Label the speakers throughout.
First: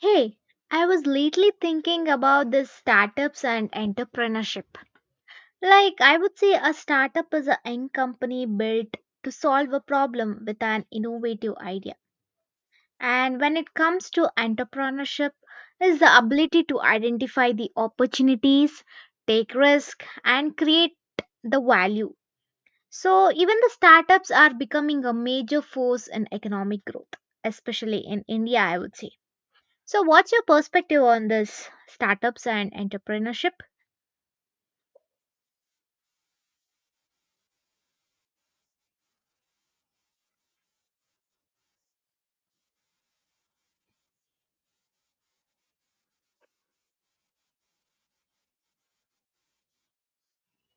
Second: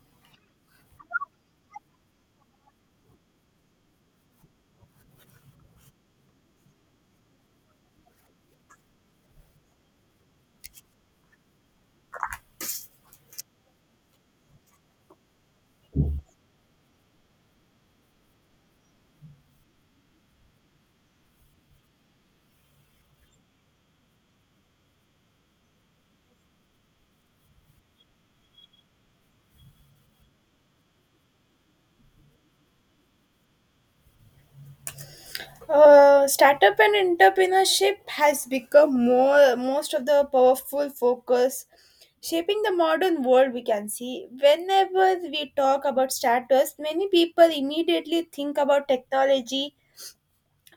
Speaker 1: Hey, I was lately thinking about these startups and entrepreneurship. Like, I would say a startup is a young company built to solve a problem with an innovative idea. And when it comes to entrepreneurship, is the ability to identify the opportunities, take risk, and create the value. So even the startups are becoming a major force in economic growth, especially in India, I would say. So, what's your perspective on this startups and entrepreneurship?
Speaker 2: Startup and entrepreneurship has become more most of the powerful focus shaping the modern world, we can see. Whenever we talk about startups, many people immediately think about technology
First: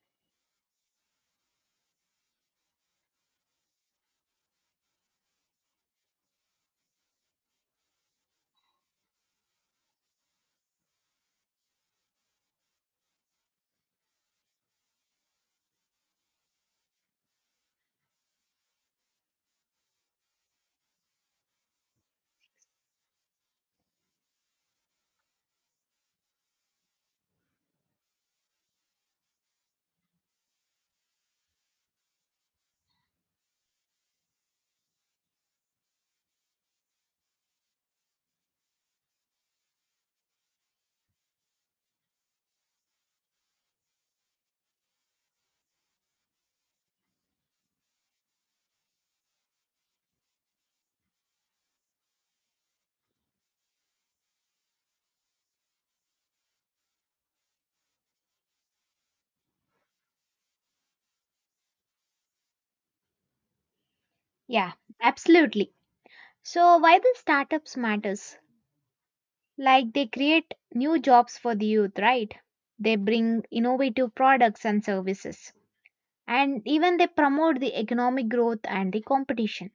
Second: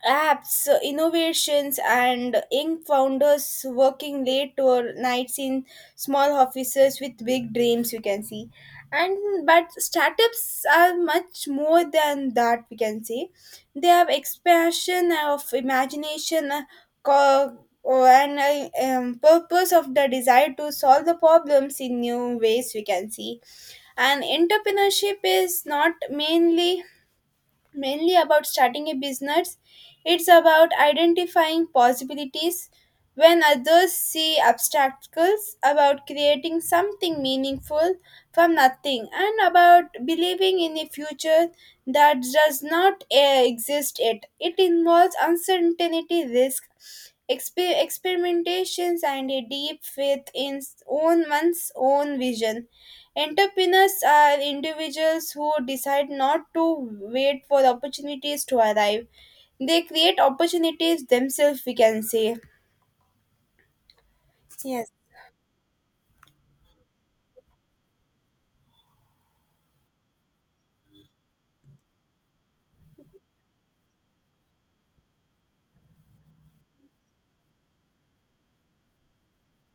Speaker 2: apps, innovations, and young founders working late or nights in small offices with big dreams. We can see, and but startups are much more than that. We can say they have expansion of imagination, and purpose of the desire to solve the problems in new ways. We can see, and entrepreneurship is not mainly about starting a business. It's about identifying possibilities when others see obstacles, about creating something meaningful from nothing, and about believing in a future that does not exist yet. It involves uncertainty, risk, experimentations, and a deep faith in s- own one's own vision. Entrepreneurs are individuals who decide not to wait for opportunities to arrive. They create opportunities themselves, we can say.
Speaker 1: Yeah,
Speaker 2: Yes.
Speaker 1: absolutely. So, why the startups matters? Like they create new jobs for the youth, right? They bring innovative products and services. And even they promote the economic growth and the competition.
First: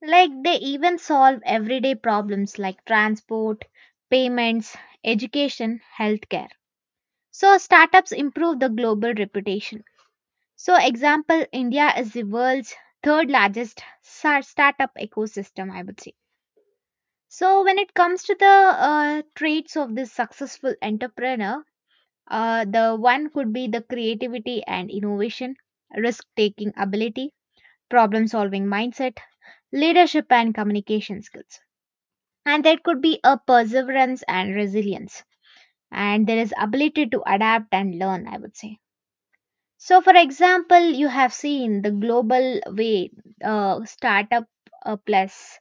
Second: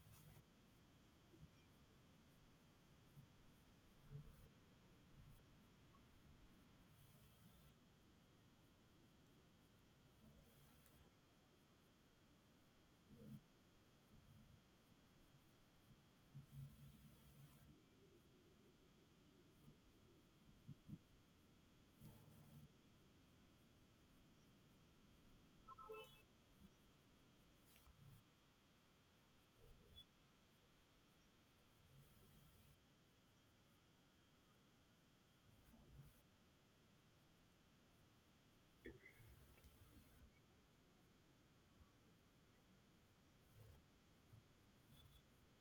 Speaker 1: Like they even solve everyday problems like transport, payments, education, healthcare. So startups improve the global reputation. So, example, India is the world's third largest startup ecosystem, I would say. So, when it comes to the traits of this successful entrepreneur, the one could be the creativity and innovation, risk taking ability, problem solving mindset, leadership and communication skills. And there could be a perseverance and resilience. And there is ability to adapt and learn, I would say. So, for example, you have seen the global way startup plus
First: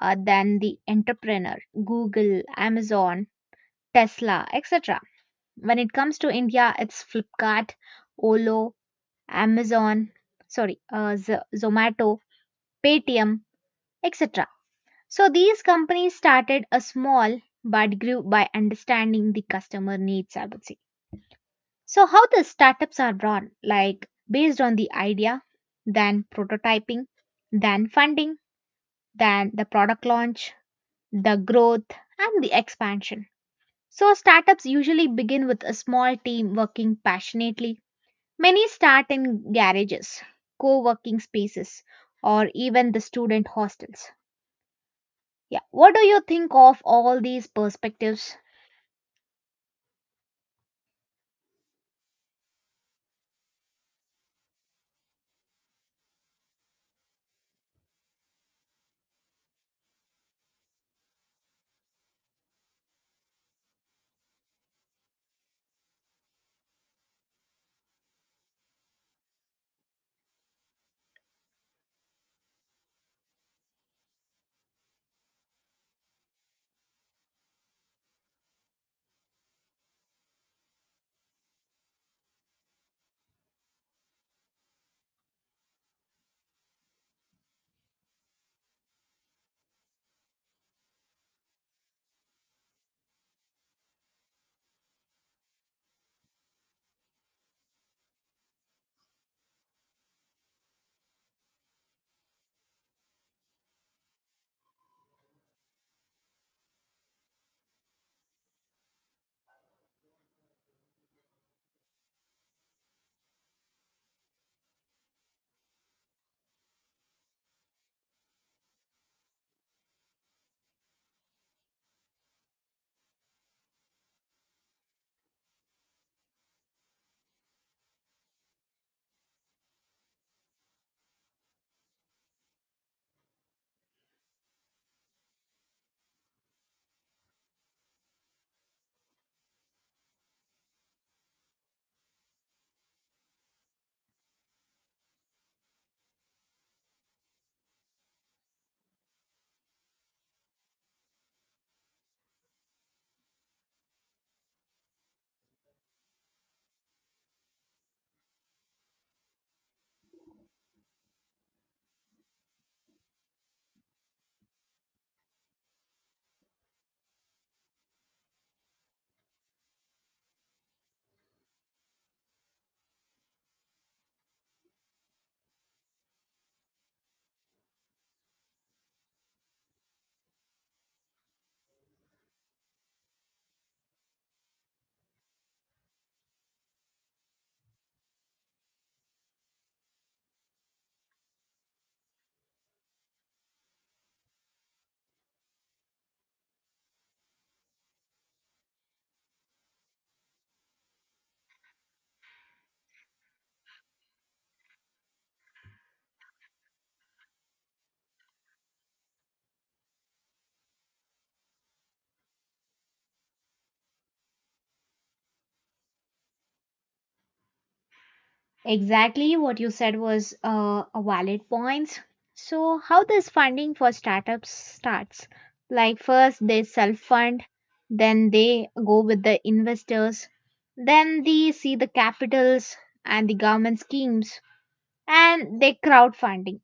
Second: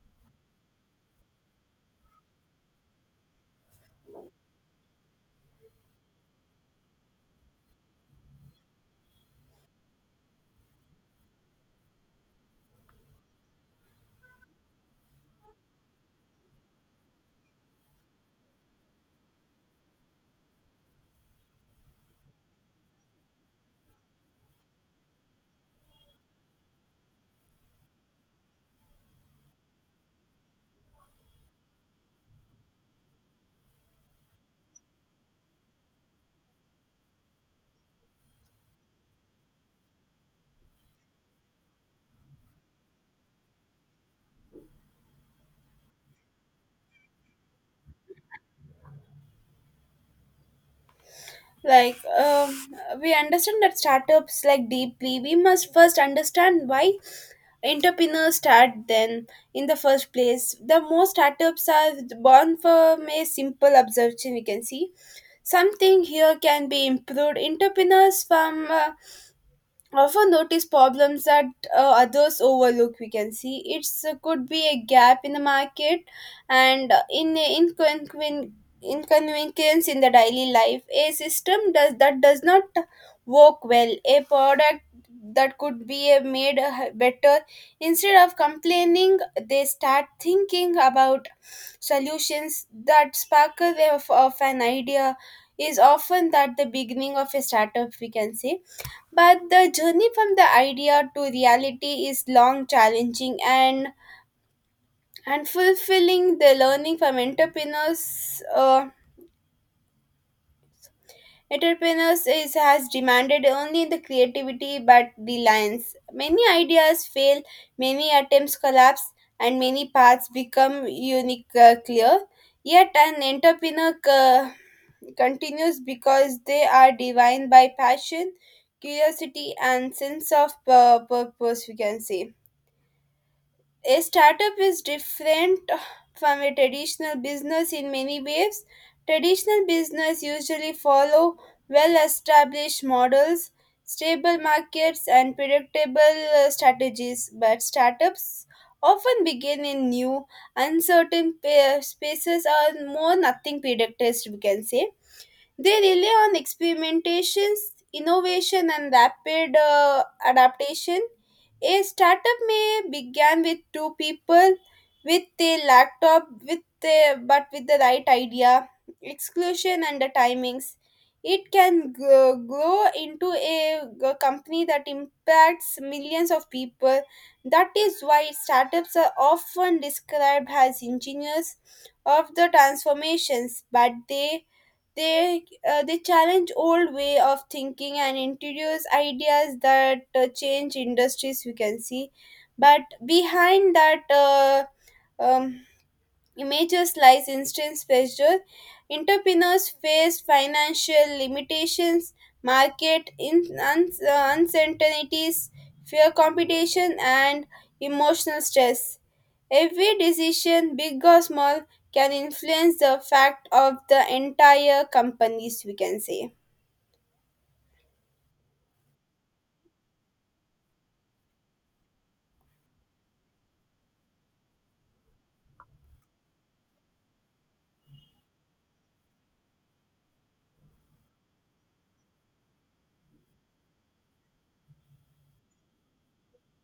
Speaker 1: than the entrepreneur, Google, Amazon, Tesla, etc. When it comes to India, it's Flipkart, Olo, Amazon, sorry, Zomato, Paytm, etc. So, these companies started a small but grew by understanding the customer needs, I would say. So, how the startups are run, like based on the idea, then prototyping, then funding, then the product launch, the growth, and the expansion. So, startups usually begin with a small team working passionately. Many start in garages, co working spaces, or even the student hostels. Yeah, what do you think of all these perspectives?
Speaker 2: Like, we understand that startups like deeply. We must first understand why entrepreneurs start then in the first place. The most startups are born from a simple observation, we can see. Something here can be improved. Entrepreneurs from often notice problems that others overlook, we can see. It's could be a gap in the market and in inconvenience in the daily life, a system does that does not work well, a product that could be made better. Instead of complaining, they start thinking about solutions that sparkle of an idea is often that the beginning of a startup, we can say. But the journey from the idea to reality is long, challenging, and fulfilling. The learning from entrepreneurs is has demanded only the creativity but reliance. Many ideas fail, many attempts collapse, and many paths become unique clear. Yet an entrepreneur continues because they are defined by passion, curiosity, and sense of purpose. We can say. A startup is different from a traditional business in many ways. Traditional business usually follow well-established models, stable markets, and predictable strategies, but startups often begin in new, uncertain spaces or more nothing predicted, we can say. They rely on experimentations, innovation, and rapid adaptation. A startup may begin with two people with a laptop, but with the right idea, exclusion, and the timings. It can grow into a company that impacts millions of people. That is why startups are often described as engineers of the transformations, but they they challenge old way of thinking and introduce ideas that change industries, we can see. But behind that um, images lies instant pressure. Entrepreneurs face financial limitations, market in uncertainties, fear competition and emotional stress. Every decision big or small can influence the fact of the entire companies, we can say.
Speaker 1: Exactly what you said was a valid point. So, how this funding for startups starts? Like, first they self fund, then they go with the investors, then they see the capitals and the government schemes, and they crowdfunding.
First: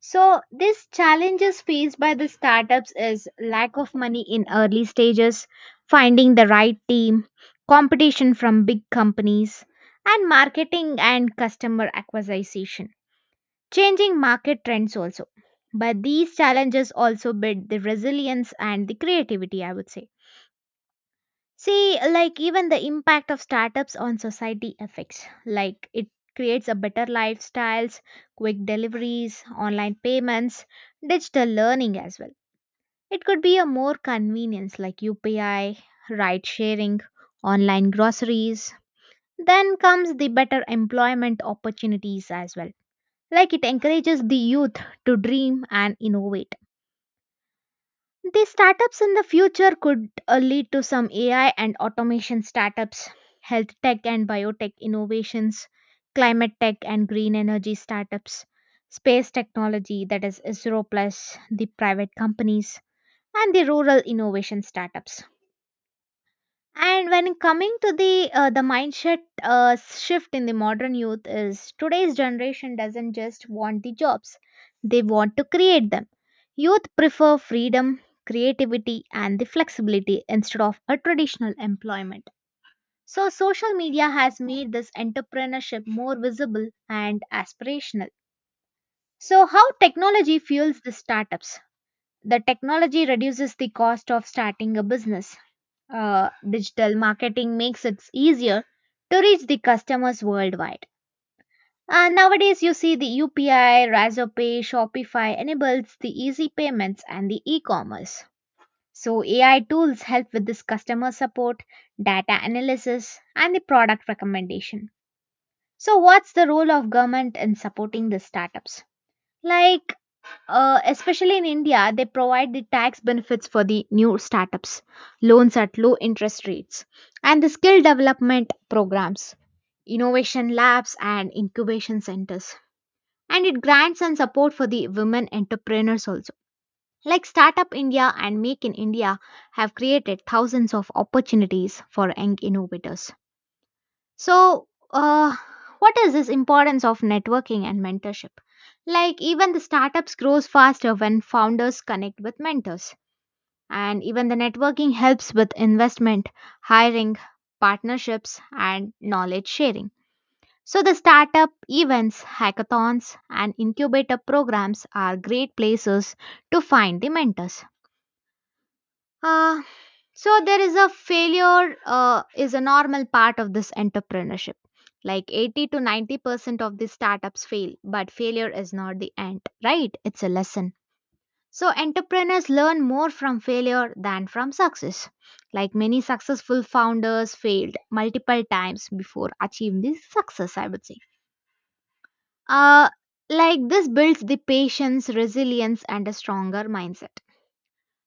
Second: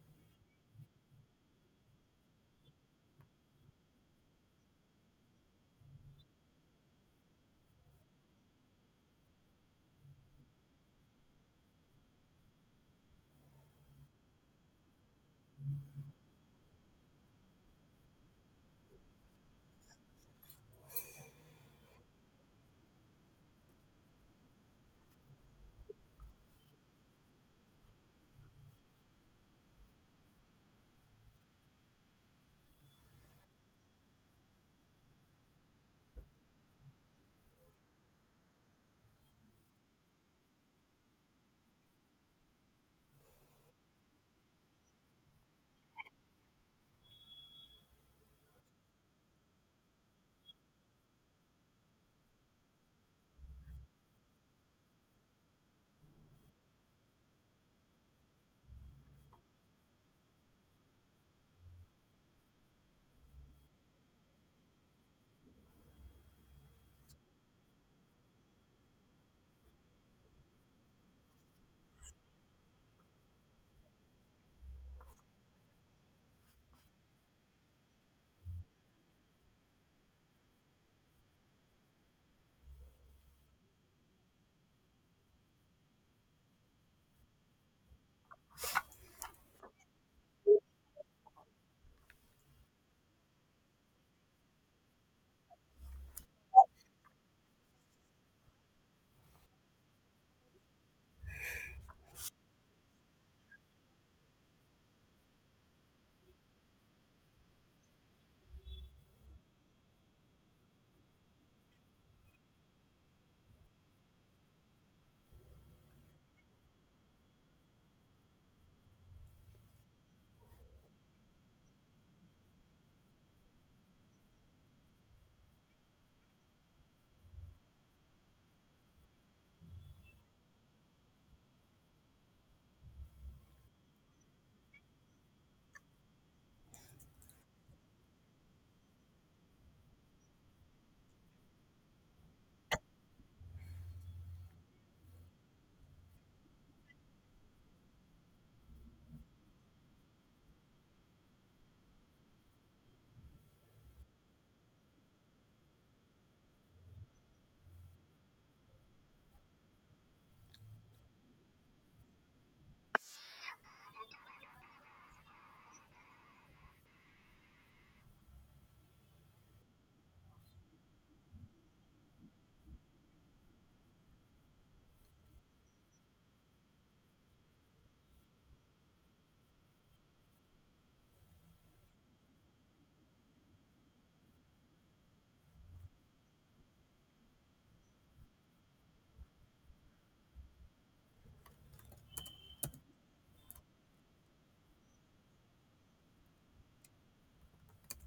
Speaker 1: So these challenges faced by the startups is lack of money in early stages, finding the right team, competition from big companies, and marketing and customer acquisition. Changing market trends also. But these challenges also build the resilience and the creativity, I would say. See, like even the impact of startups on society affects. Like it creates a better lifestyles, quick deliveries, online payments, digital learning as well. It could be a more convenience like UPI, ride sharing, online groceries. Then comes the better employment opportunities as well. Like it encourages the youth to dream and innovate the startups in the future could lead to some AI and automation startups, health tech and biotech innovations, climate tech and green energy startups, space technology that is ISRO plus the private companies, and the rural innovation startups. And when coming to the mindset shift in the modern youth is today's generation doesn't just want the jobs, they want to create them. Youth prefer freedom, creativity, and the flexibility instead of a traditional employment. So social media has made this entrepreneurship more visible and aspirational. So how technology fuels the startups? The technology reduces the cost of starting a business. Digital marketing makes it easier to reach the customers worldwide. And nowadays, you see the UPI, Razorpay, Shopify enables the easy payments and the e-commerce. So AI tools help with this customer support, data analysis, and the product recommendation. So what's the role of government in supporting the startups? Like especially in India, they provide the tax benefits for the new startups, loans at low interest rates, and the skill development programs, innovation labs, and incubation centers. And it grants and support for the women entrepreneurs also. Like Startup India and Make in India have created thousands of opportunities for young innovators. So, uh, what is this importance of networking and mentorship? Like even the startups grows faster when founders connect with mentors, and even the networking helps with investment, hiring, partnerships, and knowledge sharing. So the startup events, hackathons, and incubator programs are great places to find the mentors. Uh, so there is a failure is a normal part of this entrepreneurship. Like 80 to 90% of the startups fail, but failure is not the end, right? It's a lesson. So entrepreneurs learn more from failure than from success. Like many successful founders failed multiple times before achieving the success, I would say. Uh, like this builds the patience, resilience, and a stronger mindset.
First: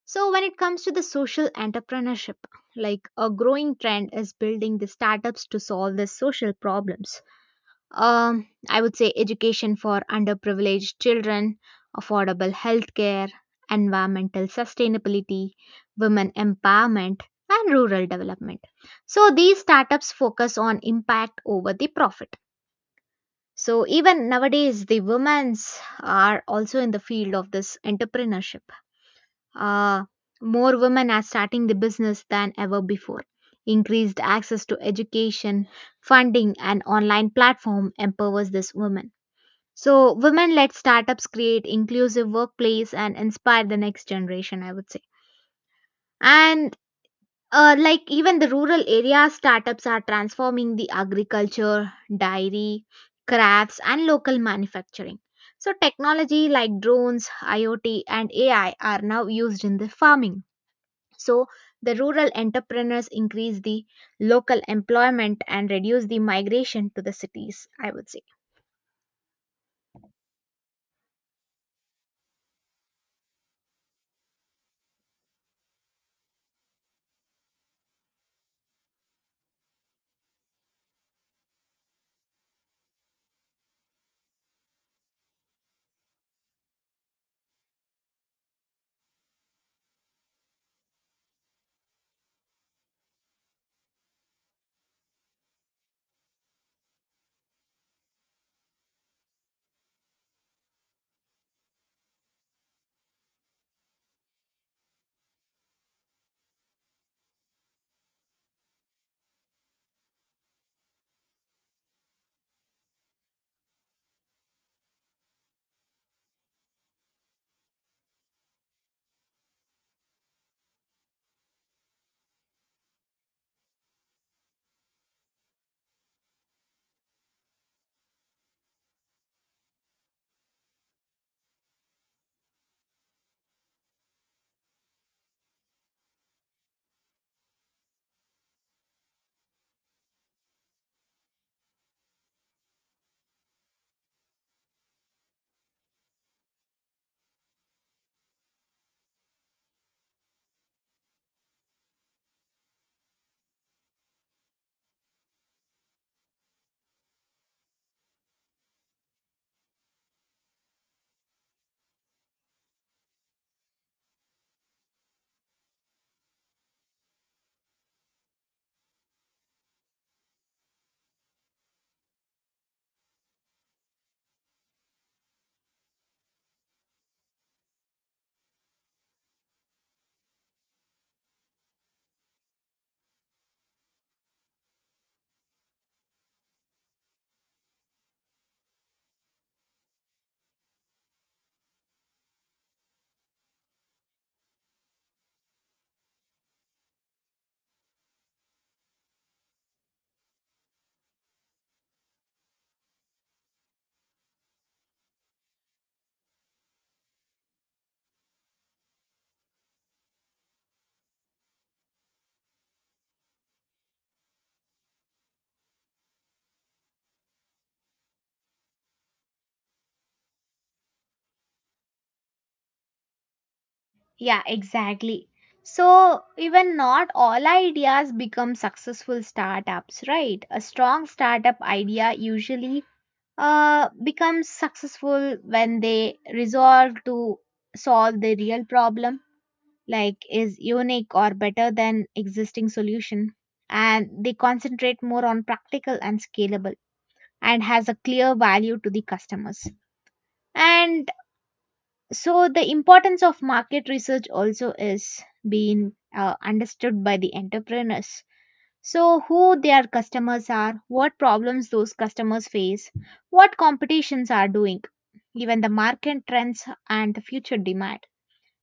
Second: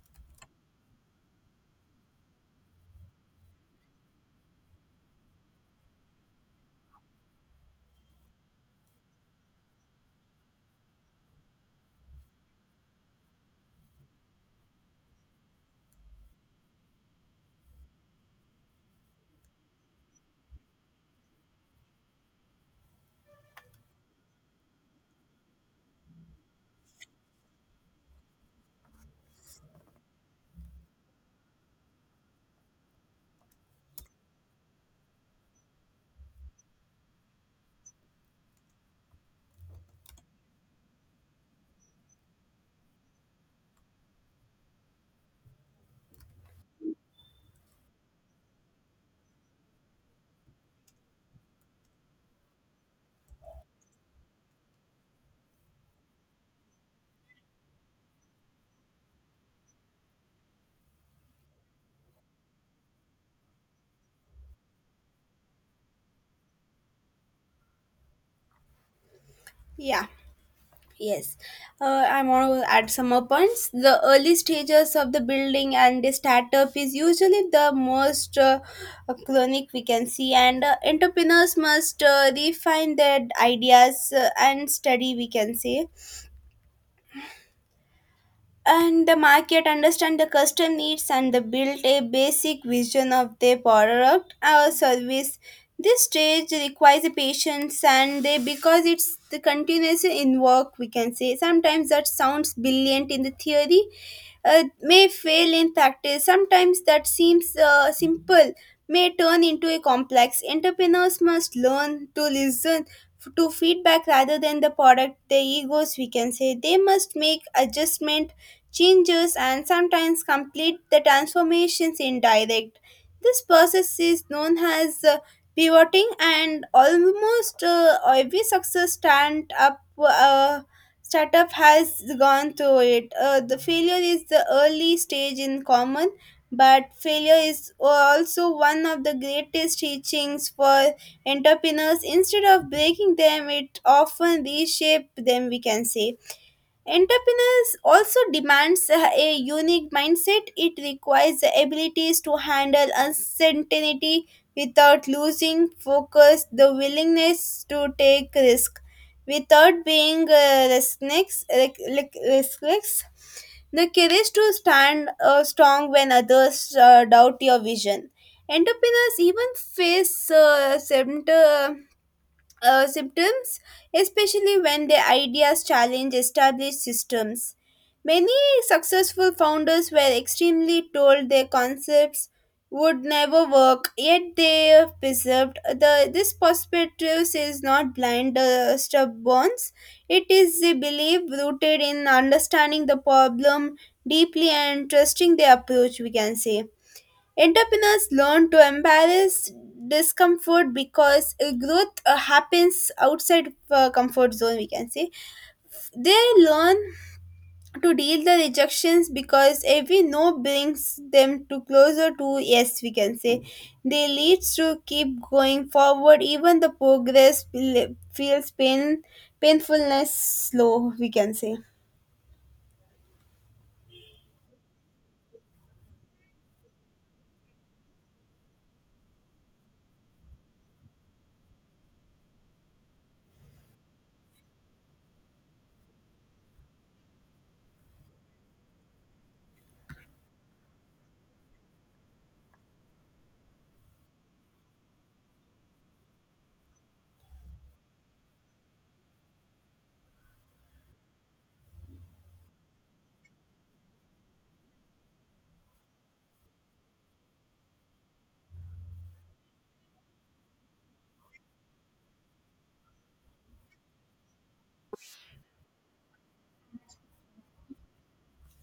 Speaker 1: So, when it comes to the social entrepreneurship, like a growing trend is building the startups to solve the social problems. I would say education for underprivileged children, affordable healthcare, environmental sustainability, women empowerment, and rural development. So, these startups focus on impact over the profit. So, even nowadays, the women's are also in the field of this entrepreneurship. uh, More women are starting the business than ever before. Increased access to education, funding, and online platform empowers this women. So, women-led startups create inclusive workplace and inspire the next generation. I would say, and like even the rural area startups are transforming the agriculture, dairy, crafts, and local manufacturing. So, technology like drones, IoT, and AI are now used in the farming, so the rural entrepreneurs increase the local employment and reduce the migration to the cities, I would say.
Speaker 2: Yeah, yes. I want to add some more points. The early stages of the building and the startup is usually the most chronic, we can see, and entrepreneurs must refine their ideas and study, we can say. And the market understand the customer needs and the build a basic vision of their product or service. This stage requires a patience and they because it's the continuous in work, we can say. Sometimes that sounds brilliant in the theory may fail in practice. Sometimes that seems simple may turn into a complex. Entrepreneurs must learn to listen to feedback rather than the product their egos, we can say. They must make adjustment changes and sometimes complete the transformations in direct. This process is known as pivoting, and almost every success stand up startup has gone through it. The failure is the early stage in common, but failure is also one of the greatest teachings for entrepreneurs. Instead of breaking them, it often reshapes them, we can say. Entrepreneurs also demands a unique mindset. It requires the abilities to handle uncertainty without losing focus, the willingness to take risk without being restless, restless, the courage to stand strong when others doubt your vision. Entrepreneurs even face symptoms, especially when their ideas challenge established systems. Many successful founders were extremely told their concepts would never work, yet they persevered. This perspective is not blind stubbornness; it is a belief rooted in understanding the problem deeply and trusting the approach. We can say. Entrepreneurs learn to embrace discomfort because growth happens outside comfort zone, we can say. They learn to deal the rejections because every no brings them to closer to yes, we can say. They leads to keep going forward even the progress feels pain painfulness slow, we can say.
Speaker 1: Yeah, exactly. So, even not all ideas become successful startups, right? A strong startup idea usually becomes successful when they resolve to solve the real problem, like is unique or better than existing solution, and they concentrate more on practical and scalable, and has a clear value to the customers. And so the importance of market research also is being understood by the entrepreneurs. So who their customers are, what problems those customers face, what competitions are doing, even the market trends and the future demand.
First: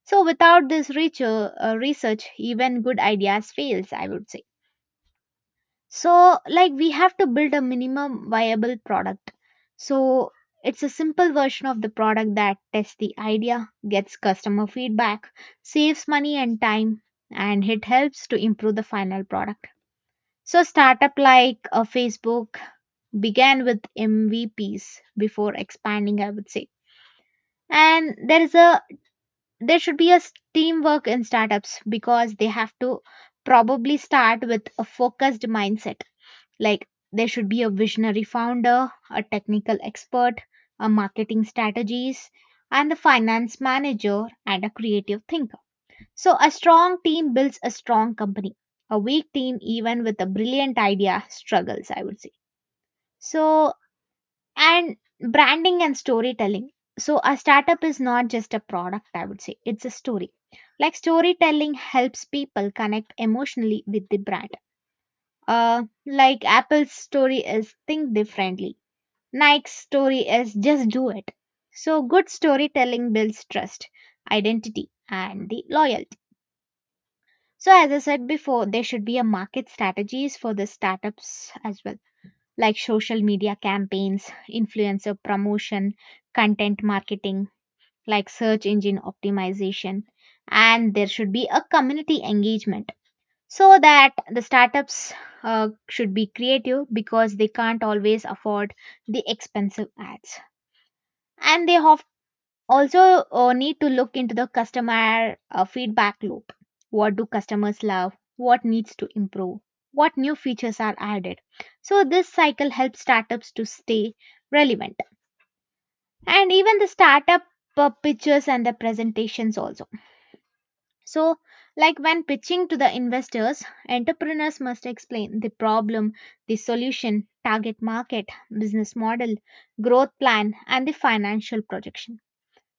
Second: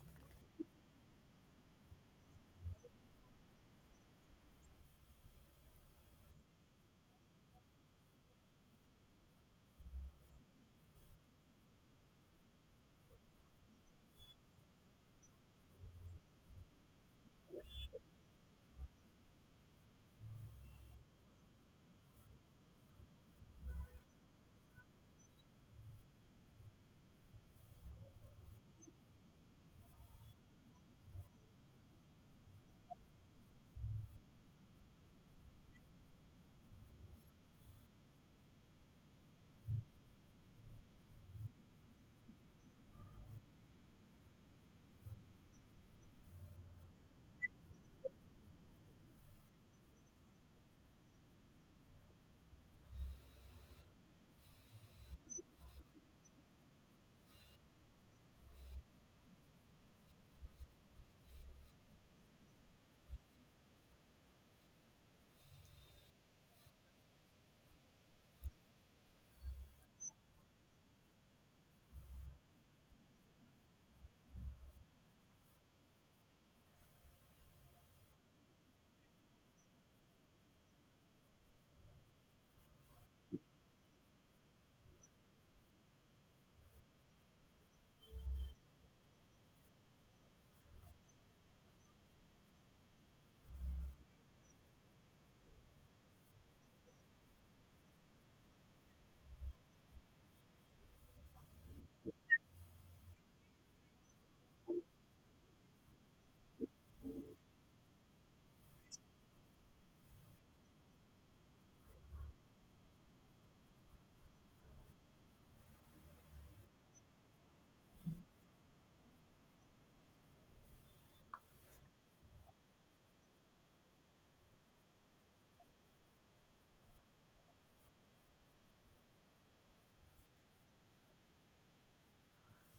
Speaker 1: So without this research, even good ideas fails, I would say. So, like, we have to build a minimum viable product. So, it's a simple version of the product that tests the idea, gets customer feedback, saves money and time, and it helps to improve the final product. So, startup like Facebook began with MVPs before expanding, I would say. And there is a there should be a teamwork in startups because they have to probably start with a focused mindset, like there should be a visionary founder, a technical expert, a marketing strategist, and the finance manager and a creative thinker. So a strong team builds a strong company. A weak team, even with a brilliant idea, struggles, I would say. So, and branding and storytelling. So, a startup is not just a product, I would say, it's a story. Like storytelling helps people connect emotionally with the brand. Like Apple's story is think differently. Nike's story is just do it. So good storytelling builds trust, identity, and the loyalty. So as I said before, there should be a market strategies for the startups as well, like social media campaigns, influencer promotion, content marketing, like search engine optimization, and there should be a community engagement, so that the startups should be creative because they can't always afford the expensive ads, and they have also need to look into the customer feedback loop. What do customers love, what needs to improve, what new features are added? So this cycle helps startups to stay relevant. And even the startup pitches and the presentations also. So, like when pitching to the investors, entrepreneurs must explain the problem, the solution, target market, business model, growth plan, and the financial projection.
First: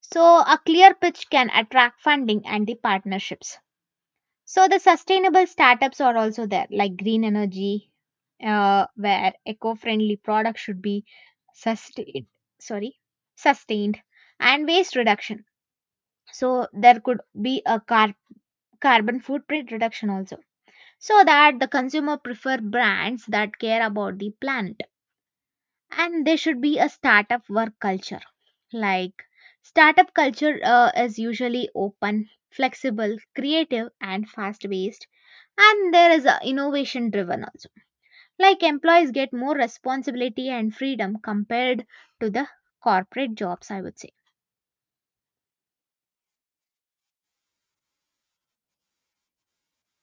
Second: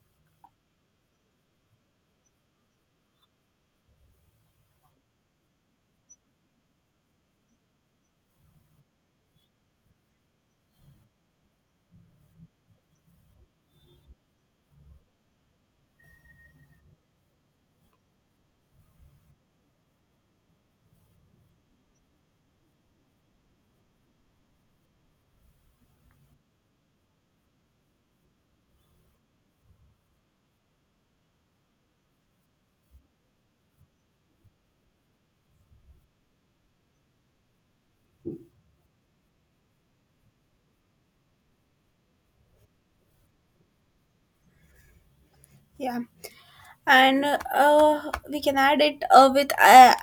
Speaker 1: So, a clear pitch can attract funding and the partnerships. So, the sustainable startups are also there, like green energy, where eco friendly products should be sustained. Sorry, sustained and waste reduction. So, there could be a carbon footprint reduction also, so that the consumer prefer brands that care about the planet. And there should be a startup work culture. Like startup culture is usually open, flexible, creative and fast paced, and there is a innovation driven also. Like employees get more responsibility and freedom compared to the corporate jobs, I would say.
Speaker 2: Yeah, and we can add it with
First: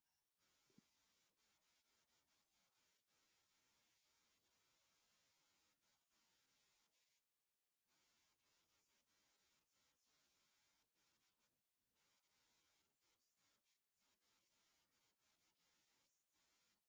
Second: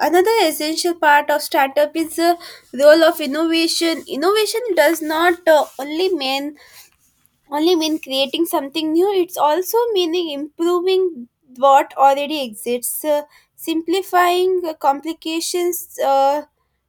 Speaker 2: another essential part of startup is the role of innovation. Innovation does not only mean creating something new, it's also meaning improving what already exists, simplifying complications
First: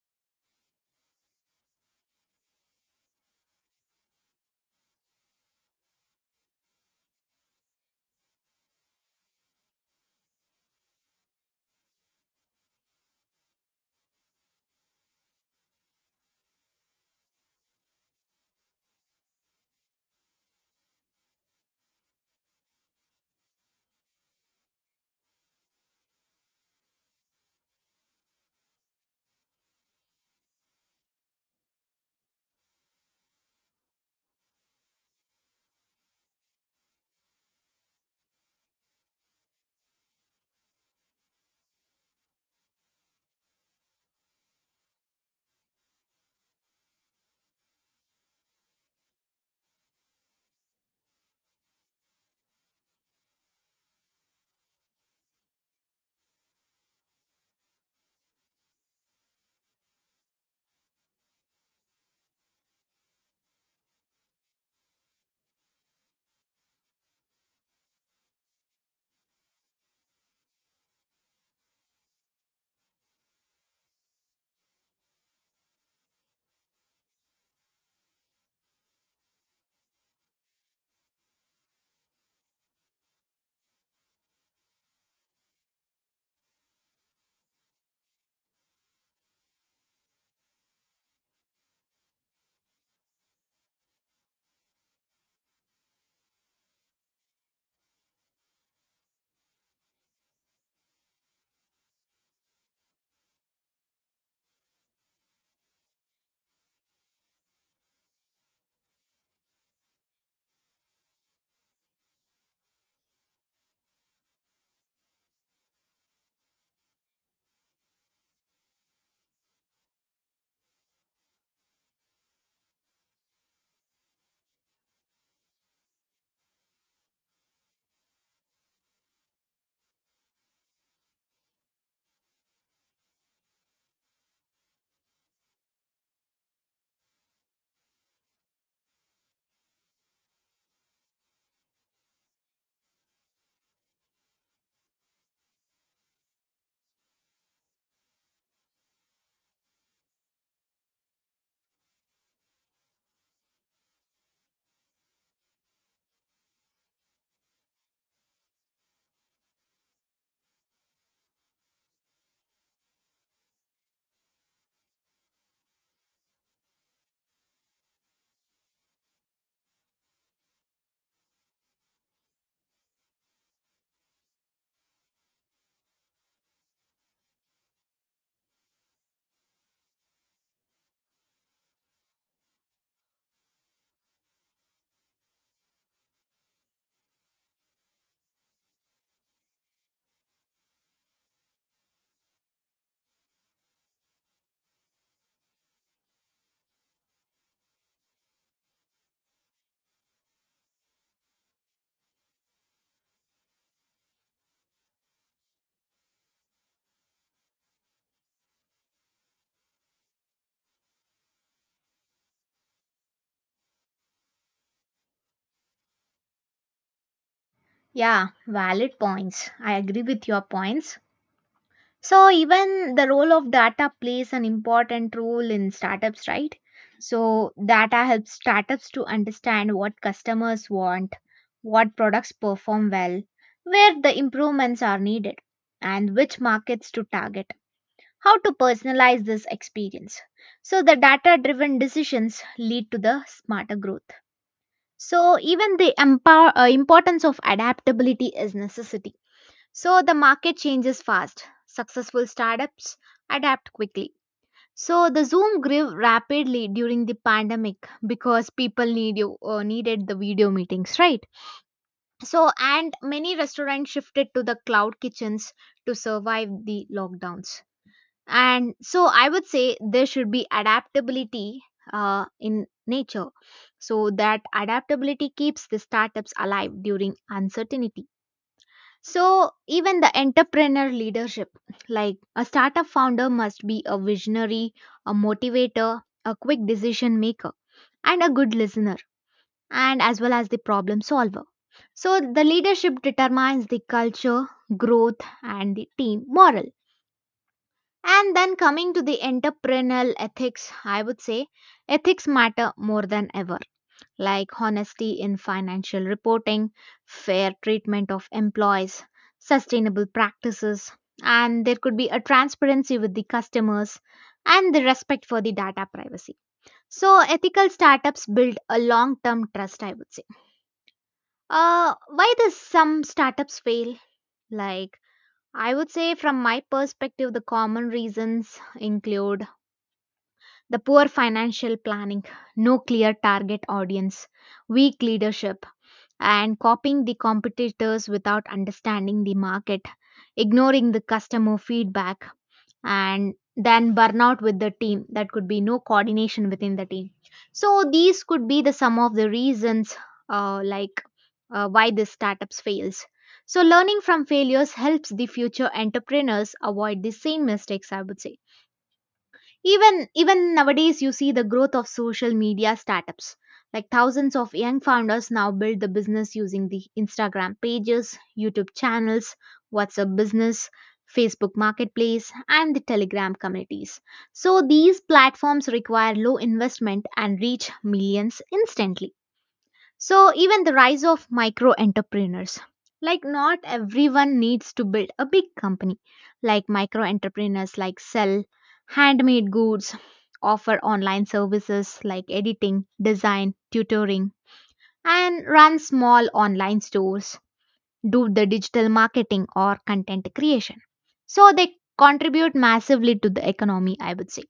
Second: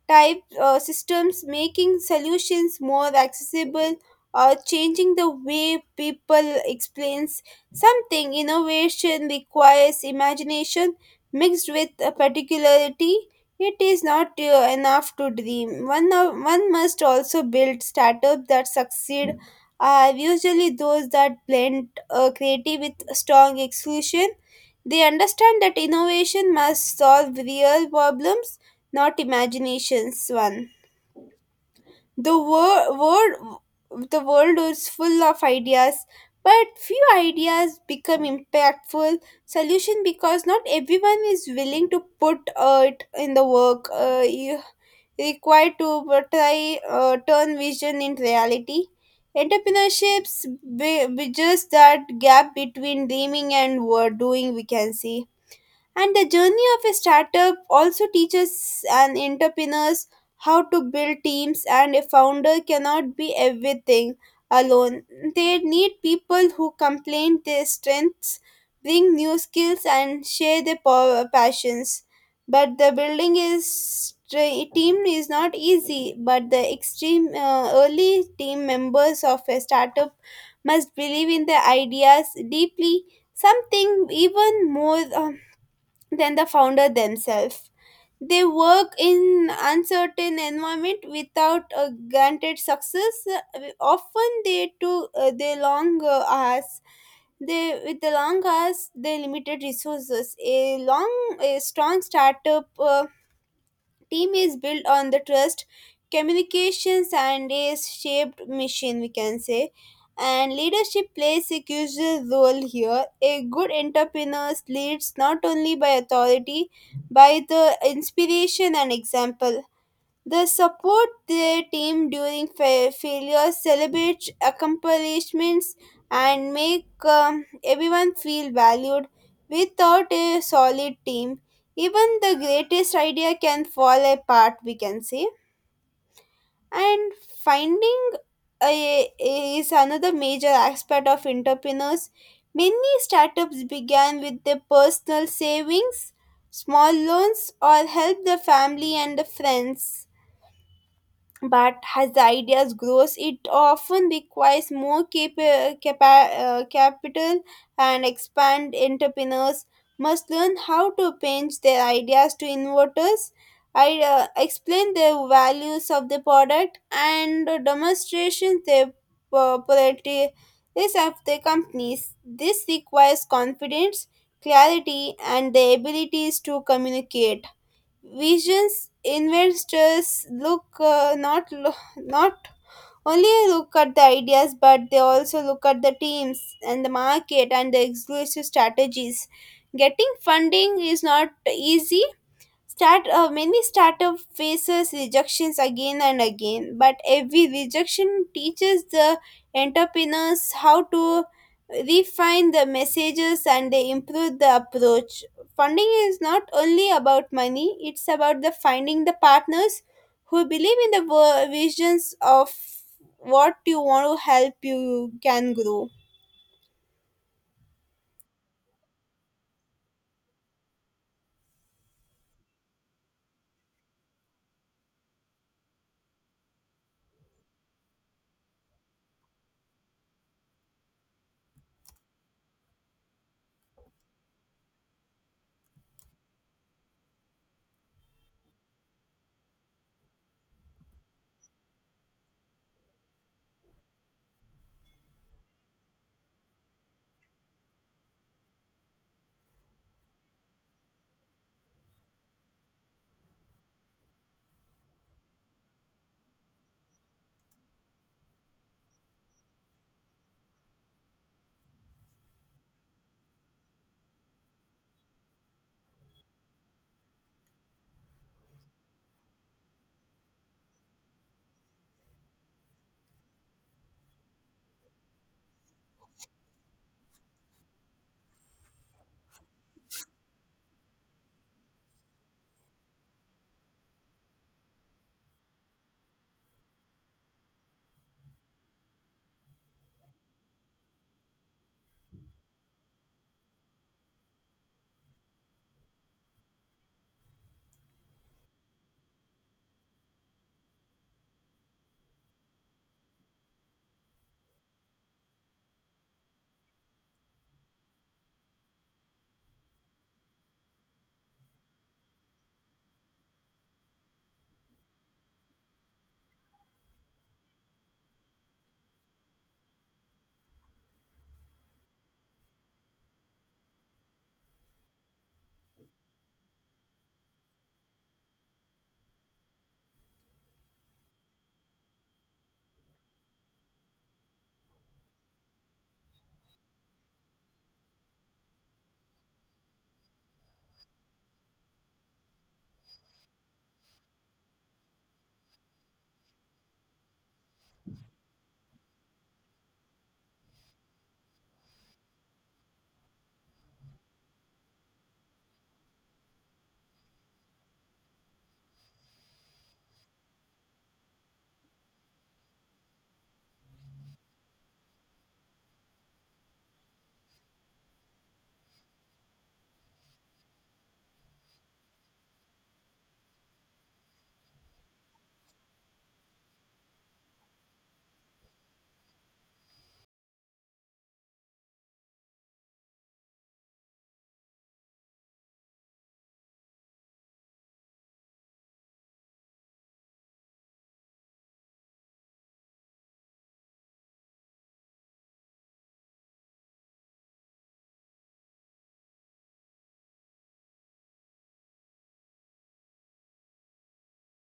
Speaker 2: type systems, making solutions more accessible or changing the way people explains something. Innovation requires imagination mixed with a particularity. It is not enough to dream one must also build. Startups that succeed are usually those that blend creative with strong exclusion. They understand that innovation must solve real problems, not imaginations one. The wor- world, the world is full of ideas, but few ideas become impactful solution because not everyone is willing to put it in the work you required to try turn vision into reality. Entrepreneurships bridges that gap between dreaming and doing. We can see. And the journey of a startup also teaches an entrepreneurs how to build teams and a founder cannot be everything alone. They need people who complain their strengths, bring new skills and share their passions. But the building is team is not easy, but the extreme early team members of a startup must believe in their ideas deeply something even more than the founder themselves. They work in uncertain environment without a guaranteed success. Often they long hours. They with the long hours, they limited resources. A strong startup team is built on the trust communications and is shaped mission, we can say. And leadership plays a crucial role here. A good entrepreneur leads not only by authority by the inspiration and example. They support their team during failures, celebrate accomplishments, and make everyone feel valued. Without a solid team, even the greatest idea can fall apart, we can say. And finding is another major aspect of entrepreneurs. Many startups began with their personal savings, small loans, or help the family and the friends, but as the ideas grows it often requires more capital and expand. Entrepreneurs must learn how to pitch their ideas to investors, I explain the values of the product and demonstration the properties of the companies. This requires confidence, clarity, and the abilities to communicate visions. Investors look, not only look at the ideas, but they also look at the teams and the market and the exclusive strategies. Getting funding is not easy. Start Many startup faces rejections again and again, but every rejection teaches the entrepreneurs how to refine the messages and they improve the approach. Funding is not only about money; it's about the finding the partners who believe in the visions of what you want to help you can grow.
Speaker 1: Yeah, valid points, I agree with your points. So even the role of data plays an important role in startups, right? So data helps startups to understand what customers want, what products perform well, where the improvements are needed, and which markets to target, how to personalize this experience. So the data driven decisions lead to the smarter growth. So even the importance of adaptability is necessity. So the market changes fast. Successful startups adapt quickly. So the Zoom grew rapidly during the pandemic because people needed the video meetings, right? So and many restaurants shifted to the cloud kitchens to survive the lockdowns. And so I would say there should be adaptability in nature, so that adaptability keeps the startups alive during uncertainty. So, even the entrepreneur leadership, like a startup founder must be a visionary, a motivator, a quick decision maker, and a good listener, and as well as the problem solver. So, the leadership determines the culture, growth, and the team moral. And then coming to the entrepreneurial ethics, I would say ethics matter more than ever, like honesty in financial reporting, fair treatment of employees, sustainable practices, and there could be a transparency with the customers and the respect for the data privacy. So, ethical startups build a long term trust, I would say. Why does some startups fail? Like, I would say, from my perspective, the common reasons include the poor financial planning, no clear target audience, weak leadership, and copying the competitors without understanding the market, ignoring the customer feedback, and then burnout with the team. That could be no coordination within the team. So these could be the some of the reasons, uh, like why this startups fails. So learning from failures helps the future entrepreneurs avoid the same mistakes, I would say. Even nowadays you see the growth of social media startups. Like thousands of young founders now build the business using the Instagram pages, YouTube channels, WhatsApp business, Facebook marketplace and the Telegram communities. So these platforms require low investment and reach millions instantly. So, even the rise of micro entrepreneurs. Like, not everyone needs to build a big company. Like, micro entrepreneurs like sell handmade goods, offer online services like editing, design, tutoring, and run small online stores, do the digital marketing or content creation. So, they contribute massively to the economy, I would say.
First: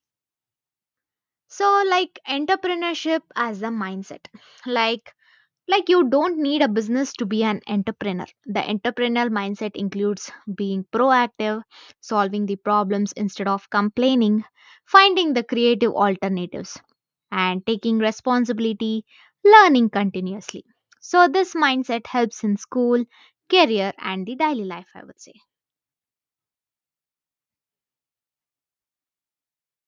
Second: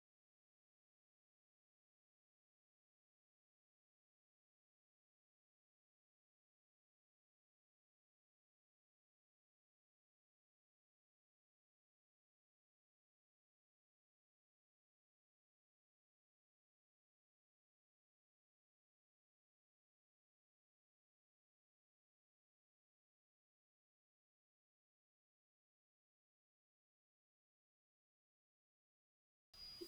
Speaker 1: So, like entrepreneurship as a mindset. Like, like, you don't need a business to be an entrepreneur. The entrepreneurial mindset includes being proactive, solving the problems instead of complaining, finding the creative alternatives, and taking responsibility, learning continuously. So, this mindset helps in school, career, and the daily life, I would say.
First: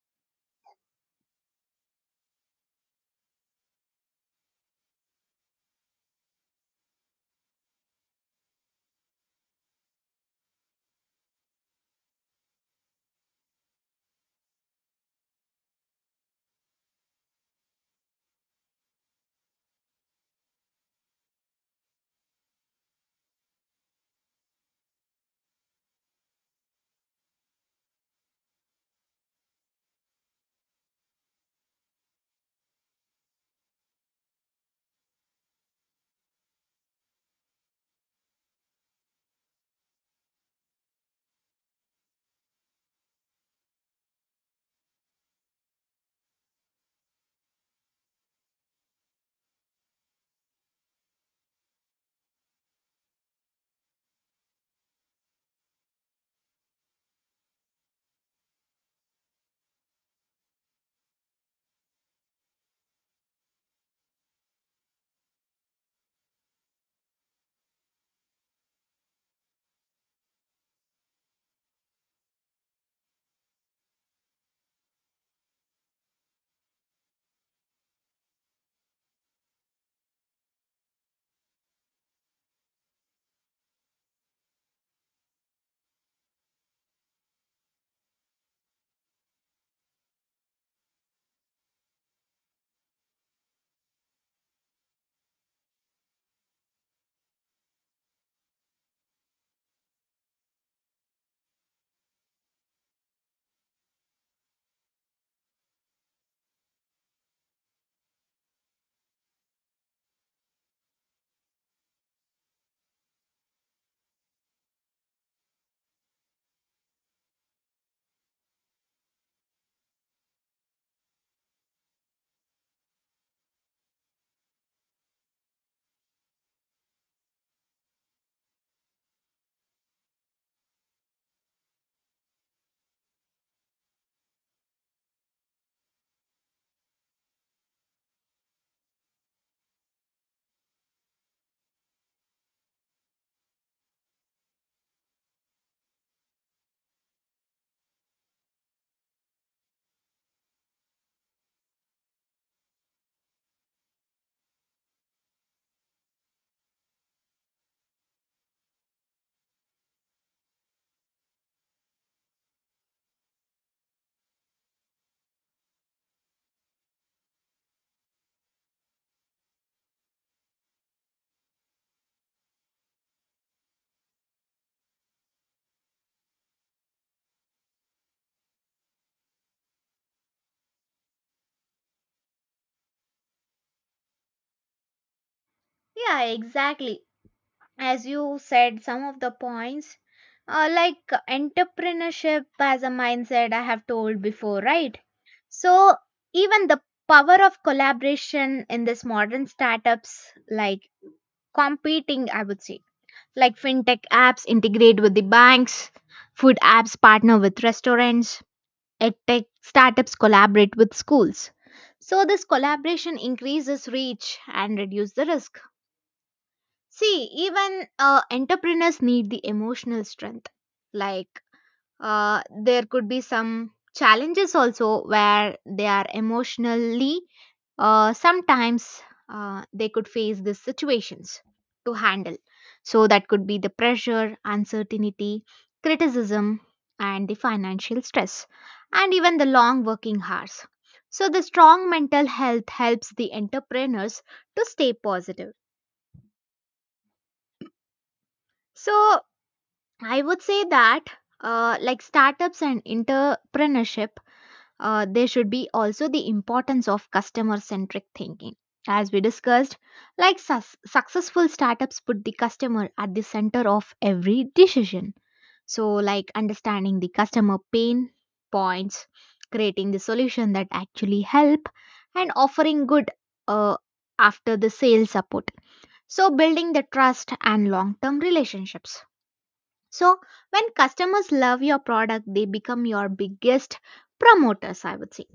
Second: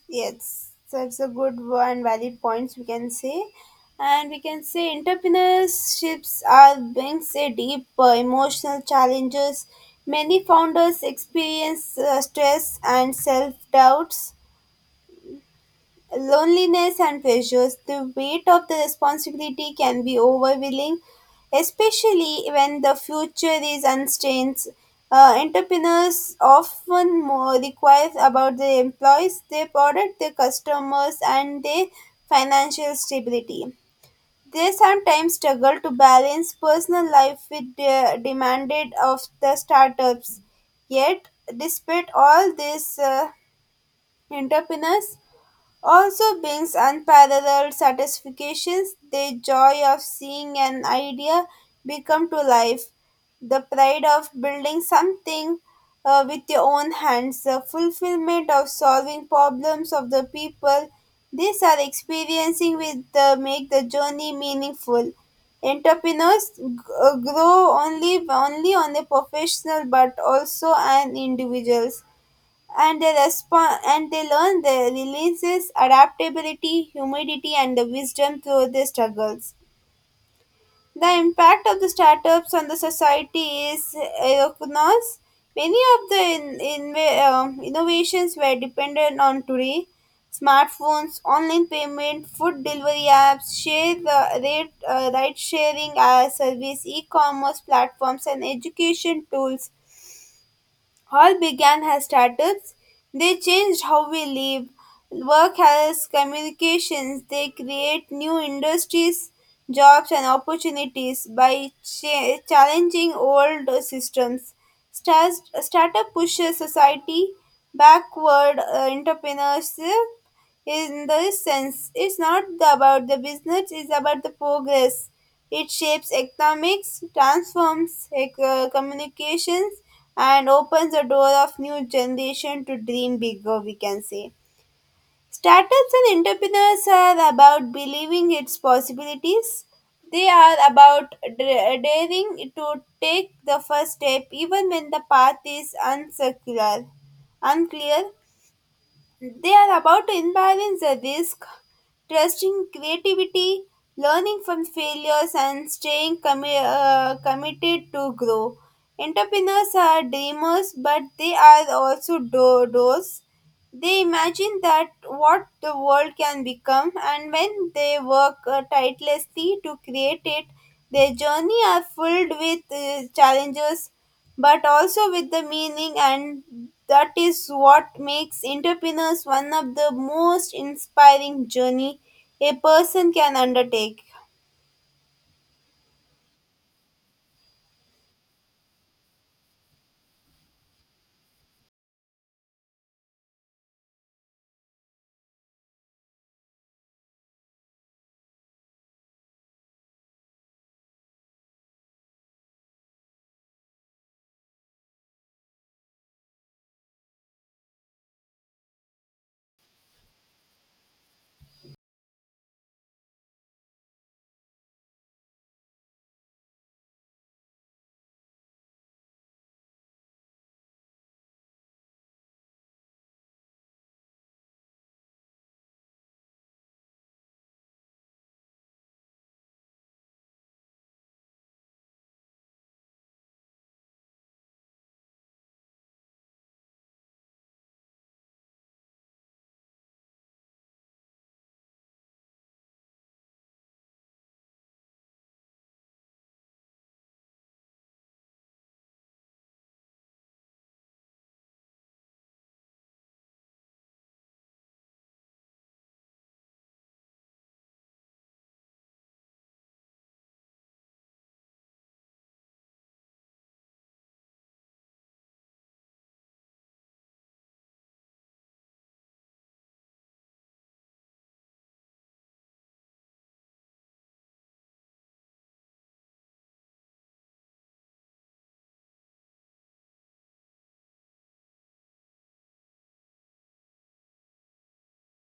Speaker 2: Yes, that's a good one, valid points we can say. And we can say entrepreneurships are brings a deep emotional challenges. Many founders experience stress and self doubts loneliness and pressures, the weight of the responsibility can be overwhelming, especially when the future is uncertain. Entrepreneurs often more require about their employees, their product, their customers, and their financial stability. They sometimes struggle to balance personal life with the demanded of the startups. Yet, despite all this, entrepreneurs also brings unparalleled satisfactions, the joy of seeing an idea become to life, the pride of building something with your own hands, the fulfillment of solving problems of the people. These are experiencing with the make the journey meaningful. Entrepreneurs grow only on a professional but also an individuals, and they respond and they learn the releases adaptability humidity and the wisdom through their struggles. The impact of the startups on the society is enormous. Many of the innovations were dependent on today smartphones online payment food delivery apps share the rate ride sharing service e-commerce platforms and education tools all began as startups. They changed how we live, work as communications. They create new industries, jobs, and opportunities by challenging old systems. Startup pushes society backward. Entrepreneurship, in this sense, it's not about the business, it's about the progress. It shapes economics, transforms communications, and opens the door of new generation to dream bigger, we can say. Startups and entrepreneurs are about believing its possibilities. They are about daring to take the first step even when the path is uncircular, unclear. They are about to imbalance the risk, trusting creativity, learning from failures, and staying committed to grow. Entrepreneurs are dreamers, but they are also doers. They imagine that what the world can become, and when they work tirelessly to create it, their journey are filled with challenges but also with the meaning, and that is what makes entrepreneurs one of the most inspiring journey a person can undertake.
Speaker 1: Yeah, exactly. As you said some of the points, like entrepreneurship as a mindset, I have told before, right? So even the power of collaboration in this modern startups, like competing, I would say, like fintech apps integrate with the banks, food apps partner with restaurants, edtech startups collaborate with schools. So this collaboration increases reach and reduce the risk. See, even entrepreneurs need the emotional strength. Like, there could be some challenges also where they are emotionally, sometimes they could face these situations to handle. So, that could be the pressure, uncertainty, criticism, and the financial stress, and even the long working hours. So, the strong mental health helps the entrepreneurs to stay positive. So, I would say that, like startups and entrepreneurship, there should be also the importance of customer centric thinking. As we discussed, like successful startups put the customer at the center of every decision. So, like understanding the customer pain points, creating the solution that actually help, and offering good uh, after the sales support. So, building the trust and long term relationships, so when customers love your product, they become your biggest promoters, I would say.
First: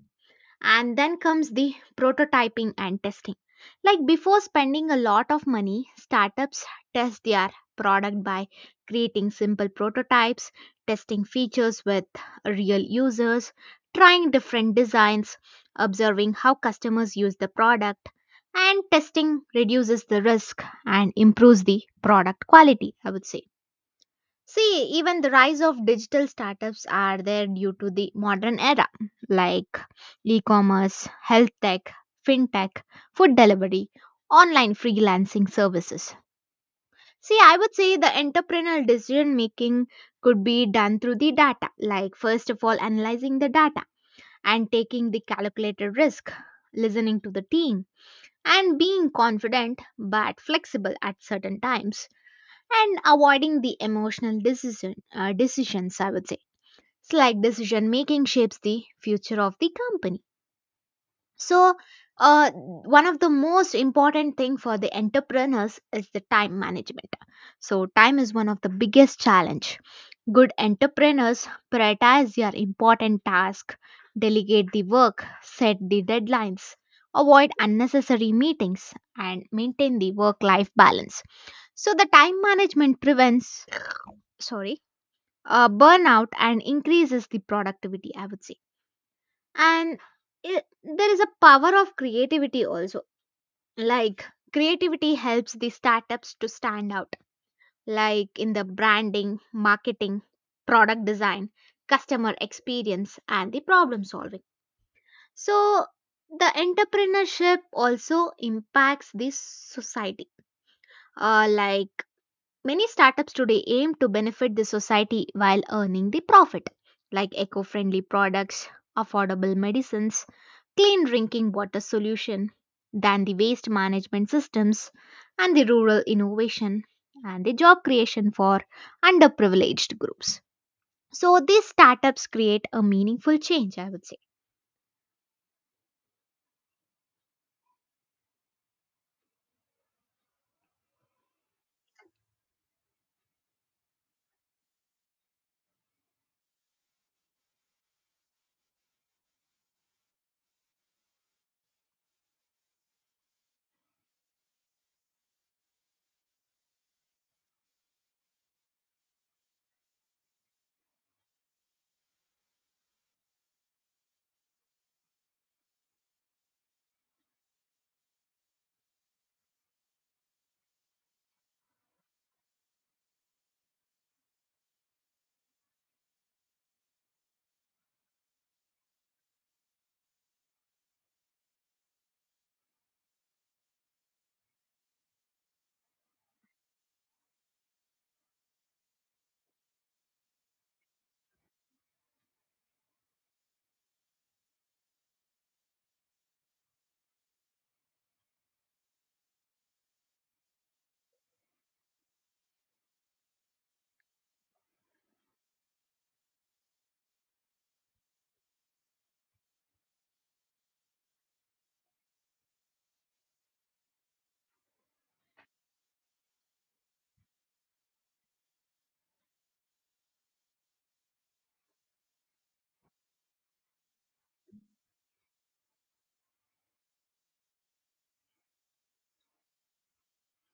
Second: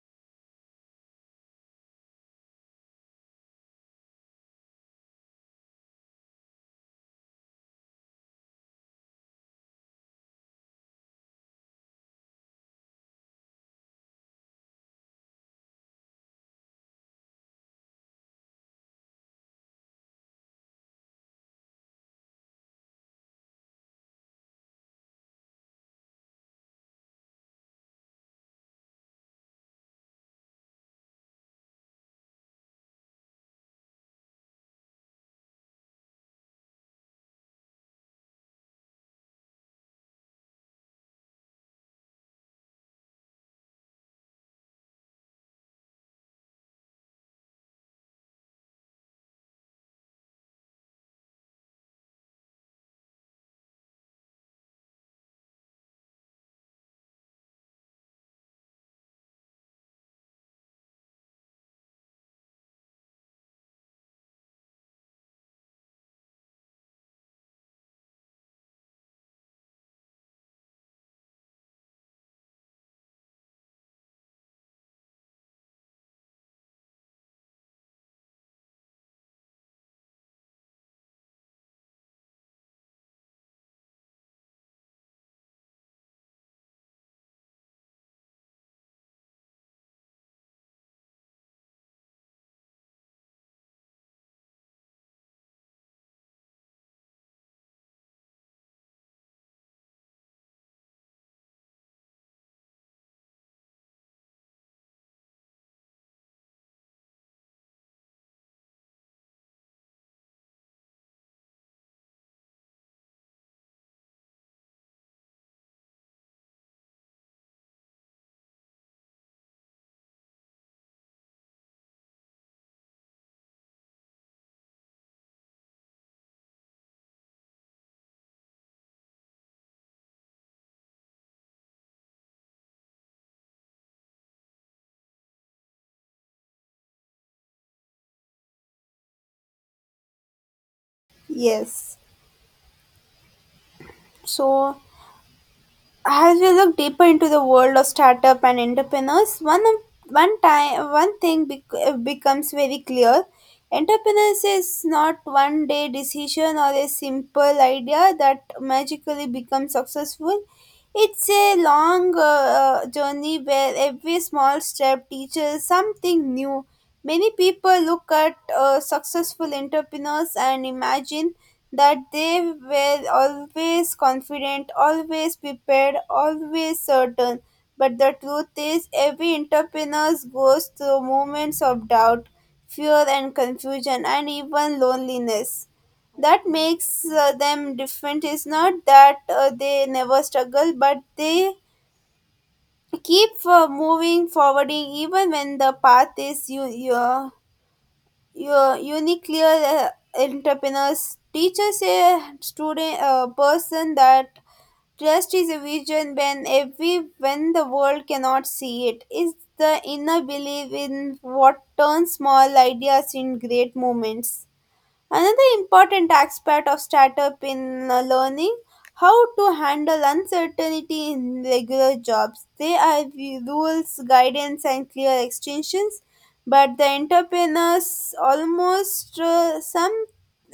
Speaker 1: And then comes the prototyping and testing. Like before spending a lot of money, startups test their product by creating simple prototypes, testing features with real users, trying different designs, observing how customers use the product, and testing reduces the risk and improves the product quality, I would say. See, even the rise of digital startups are there due to the modern era, like e commerce, health tech, fintech, food delivery, online freelancing services. See, I would say the entrepreneurial decision making could be done through the data, like first of all, analyzing the data and taking the calculated risk, listening to the team, and being confident but flexible at certain times, and avoiding the emotional decisions, I would say. It's like decision making shapes the future of the company. So one of the most important thing for the entrepreneurs is the time management. So time is one of the biggest challenge. Good entrepreneurs prioritize their important task, delegate the work, set the deadlines, avoid unnecessary meetings, and maintain the work life balance. So the time management prevents, sorry, burnout and increases the productivity, I would say. And there is a power of creativity also. Like, creativity helps the startups to stand out, like in the branding, marketing, product design, customer experience, and the problem solving. So, the entrepreneurship also impacts the society. Like many startups today aim to benefit the society while earning the profit, like eco friendly products, affordable medicines, clean drinking water solution, than the waste management systems, and the rural innovation, and the job creation for underprivileged groups. So, these startups create a meaningful change, I would say.
Speaker 2: Yes. So as we look deeper into the world of startup and entrepreneurs, one of, one time one thing becomes very clear. Entrepreneurs is not one day decision or a simple idea that magically becomes successful. It's a long journey where every small step teaches something new. Many people look at successful entrepreneurs and imagine that they were always confident, always prepared, always certain. But the truth is, every entrepreneur goes through moments of doubt, fear, and confusion, and even loneliness. That makes them different is not that they never struggle, but they keep moving forward even when the path is you your uniquely entrepreneurs teachers, a student, a person that trust is a vision. When every, when the world cannot see it, is the inner belief in what turns small ideas in great moments. Another important aspect of startup in learning how to handle uncertainty in regular jobs. There are rules, guidance, and clear extensions, but the entrepreneurs almost some,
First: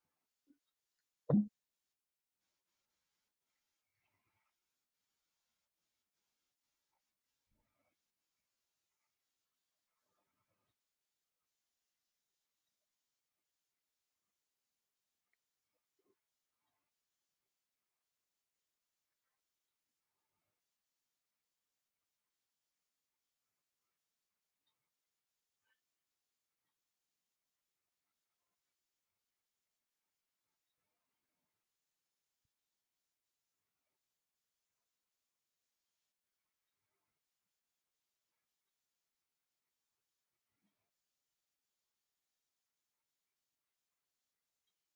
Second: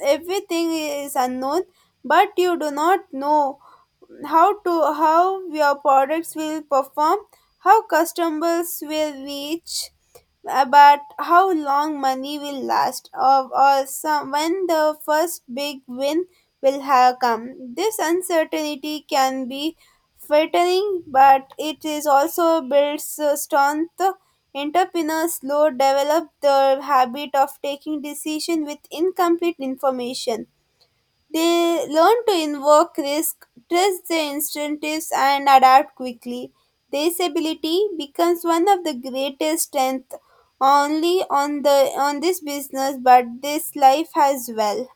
Speaker 2: everything is unknown, but you do not know how to, how your products will perform, how customers will reach about, how long money will last, or some, when the first big win will have come. This uncertainty can be frightening, but it is also builds strength. Entrepreneurs slow develop the habit of taking decision with incomplete information. They learn to invoke risk, trust their instincts, and adapt quickly. This ability becomes one of the greatest strengths only on the, on this business but this life as well.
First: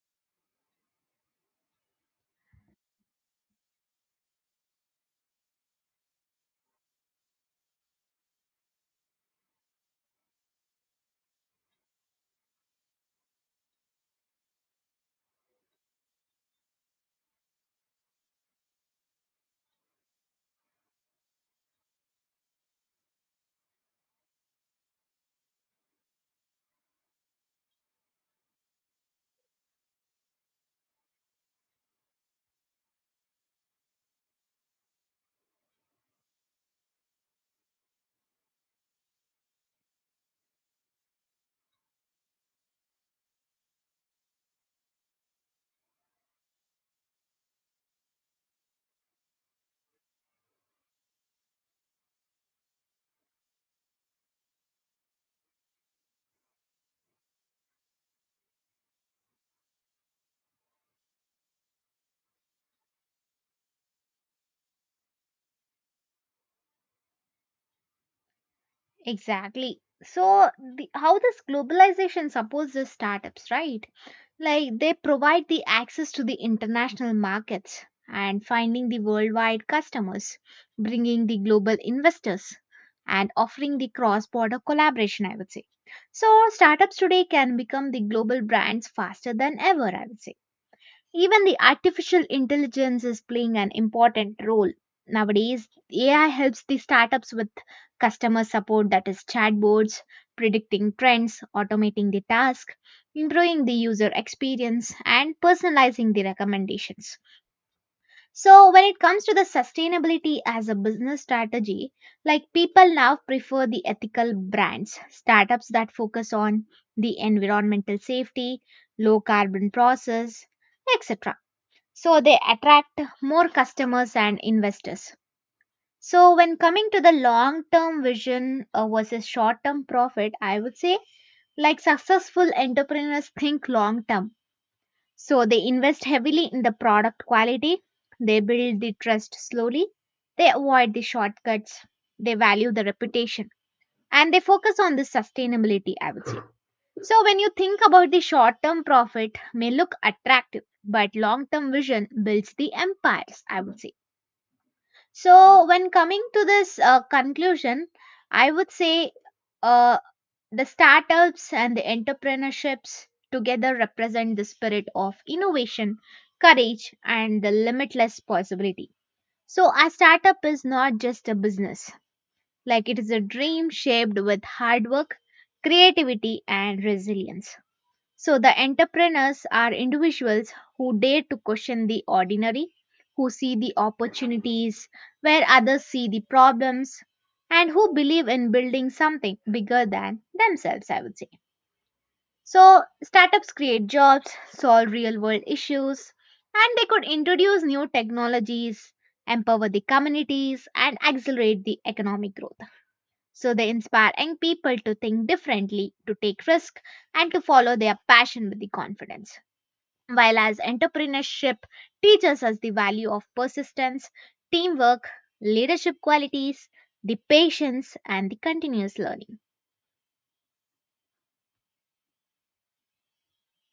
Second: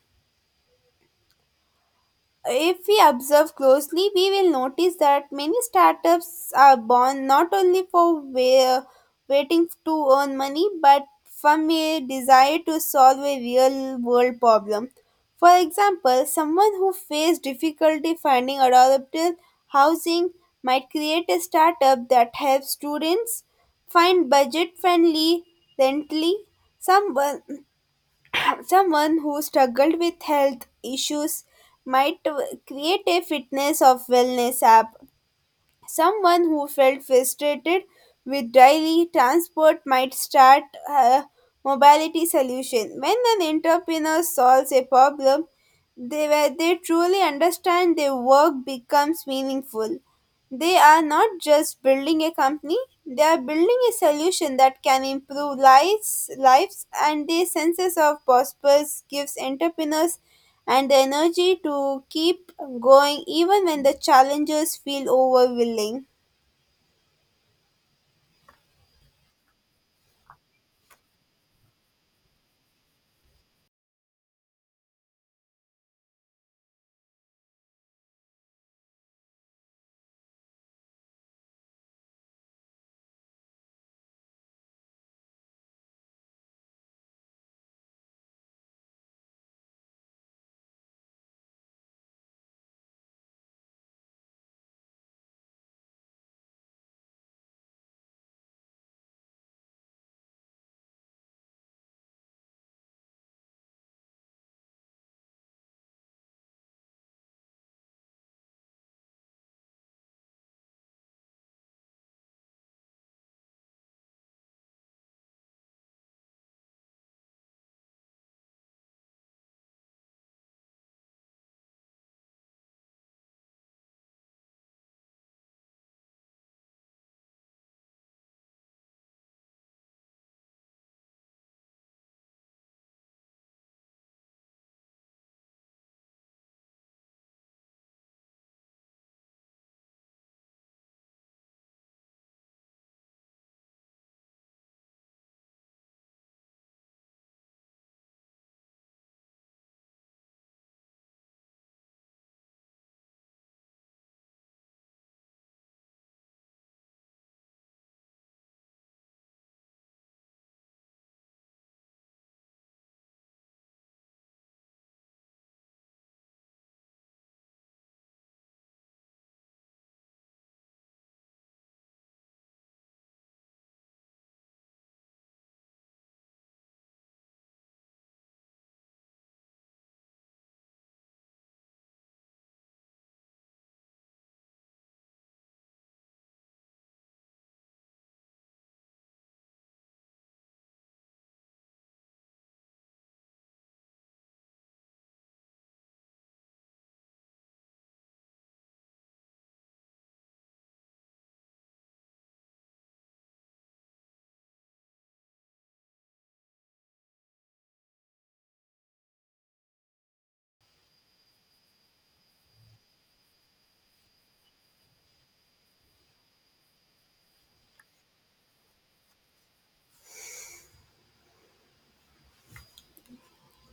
Speaker 2: If we observe closely, we will notice that many startups are born not only for waiting to earn money, but from a desire to solve a real world problem. For example, someone who faced difficulty finding adaptable housing might create a startup that helps students find budget friendly rental. Someone Someone who struggled with health issues might create a fitness of wellness app. Someone who felt frustrated with daily transport might start a mobility solution. When an entrepreneur solves a problem, they, where they truly understand, their work becomes meaningful. They are not just building a company, they are building a solution that can improve lives, lives, and the senses of purpose gives entrepreneurs and the energy to keep going even when the challenges feel overwhelming.
Speaker 1: Exactly. So, the, how this globalization supports the startups, right? Like they provide the access to the international markets and finding the worldwide customers, bringing the global investors and offering the cross-border collaboration, I would say. So startups today can become the global brands faster than ever, I would say. Even the artificial intelligence is playing an important role. Nowadays, AI helps the startups with customer support, that is chatbots, predicting trends, automating the task, improving the user experience and personalizing the recommendations. So when it comes to the sustainability as a business strategy, like people now prefer the ethical brands, startups that focus on the environmental safety, low carbon process, etc., so they attract more customers and investors. So when coming to the long term vision versus short term profit, I would say, like successful entrepreneurs think long term, so they invest heavily in the product quality, they build the trust slowly, they avoid the shortcuts, they value the reputation, and they focus on the sustainability, I would say. So when you think about the short term profit may look attractive, but long term vision builds the empires, I would say. So, when coming to this conclusion, I would say, uh, the startups and the entrepreneurships together represent the spirit of innovation, courage, and the limitless possibility. So, a startup is not just a business, like, it is a dream shaped with hard work, creativity, and resilience. So the entrepreneurs are individuals who dare to question the ordinary, who see the opportunities where others see the problems, and who believe in building something bigger than themselves, I would say. So startups create jobs, solve real world issues, and they could introduce new technologies, empower the communities, and accelerate the economic growth. So they inspire young people to think differently, to take risk, and to follow their passion with the confidence. While as entrepreneurship teaches us the value of persistence, teamwork, leadership qualities, the patience, and the continuous learning.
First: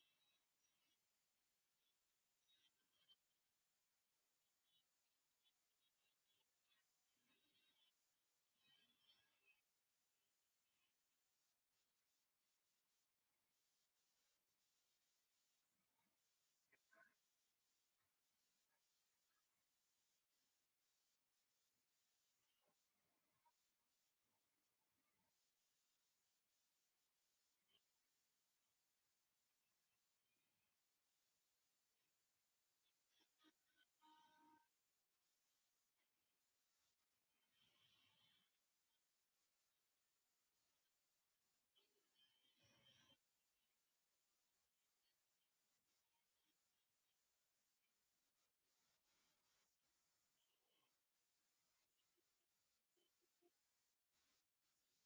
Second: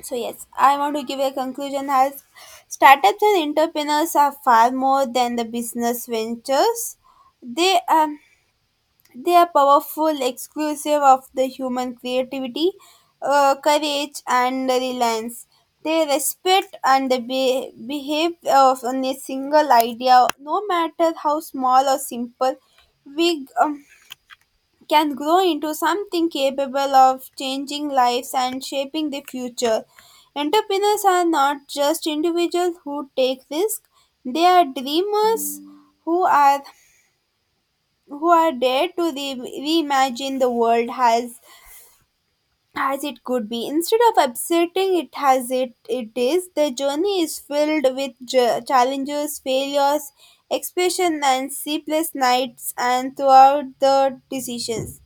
Speaker 2: So yes, I want to give a conclusion as startups and entrepreneurs are far more than the business ventures. They um They are powerful, exclusive of the human creativity, courage, and reliance. They respect and they behave of on a single idea, no matter how small or simple. We can grow into something capable of changing lives and shaping the future. Entrepreneurs are not just individuals who take risks, they are dreamers who are who are there to reimagine the world as it could be instead of upsetting it as it it is. The journey is filled with challenges, failures, expression, and sleepless nights, and throughout the decisions,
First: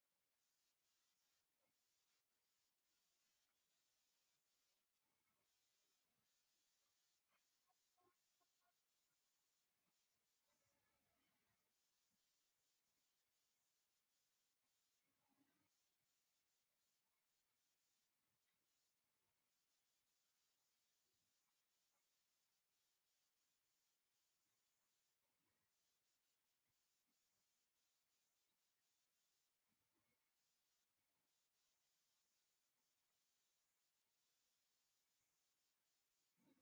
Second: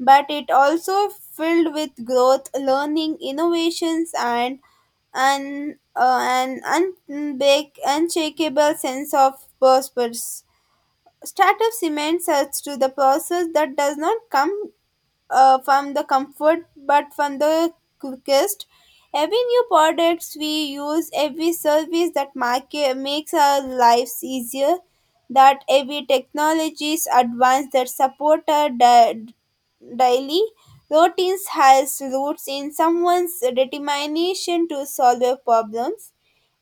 Speaker 2: but it also filled with growth, learning, innovations, and an unshakable sense of purpose. Startup cements us to the process that does not come from the comfort but from the quickest. Every new products we use, every service that market makes our lives easier, that every technologies advance that support our daily routines has roots in someone's determination to solve their problems.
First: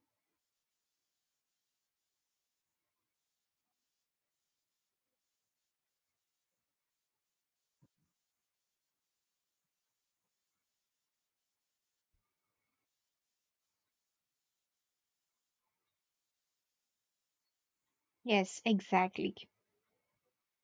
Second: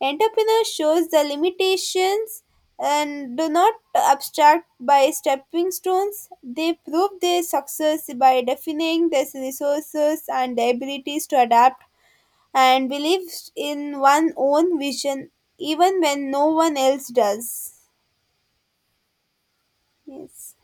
Speaker 2: Entrepreneur shows the limitations and do not abstract by stepping stones. They prove their success by defining their resources and their abilities to adapt and believe in one own vision even when no one else does.
Speaker 1: Yes, exactly.
Speaker 2: Yes.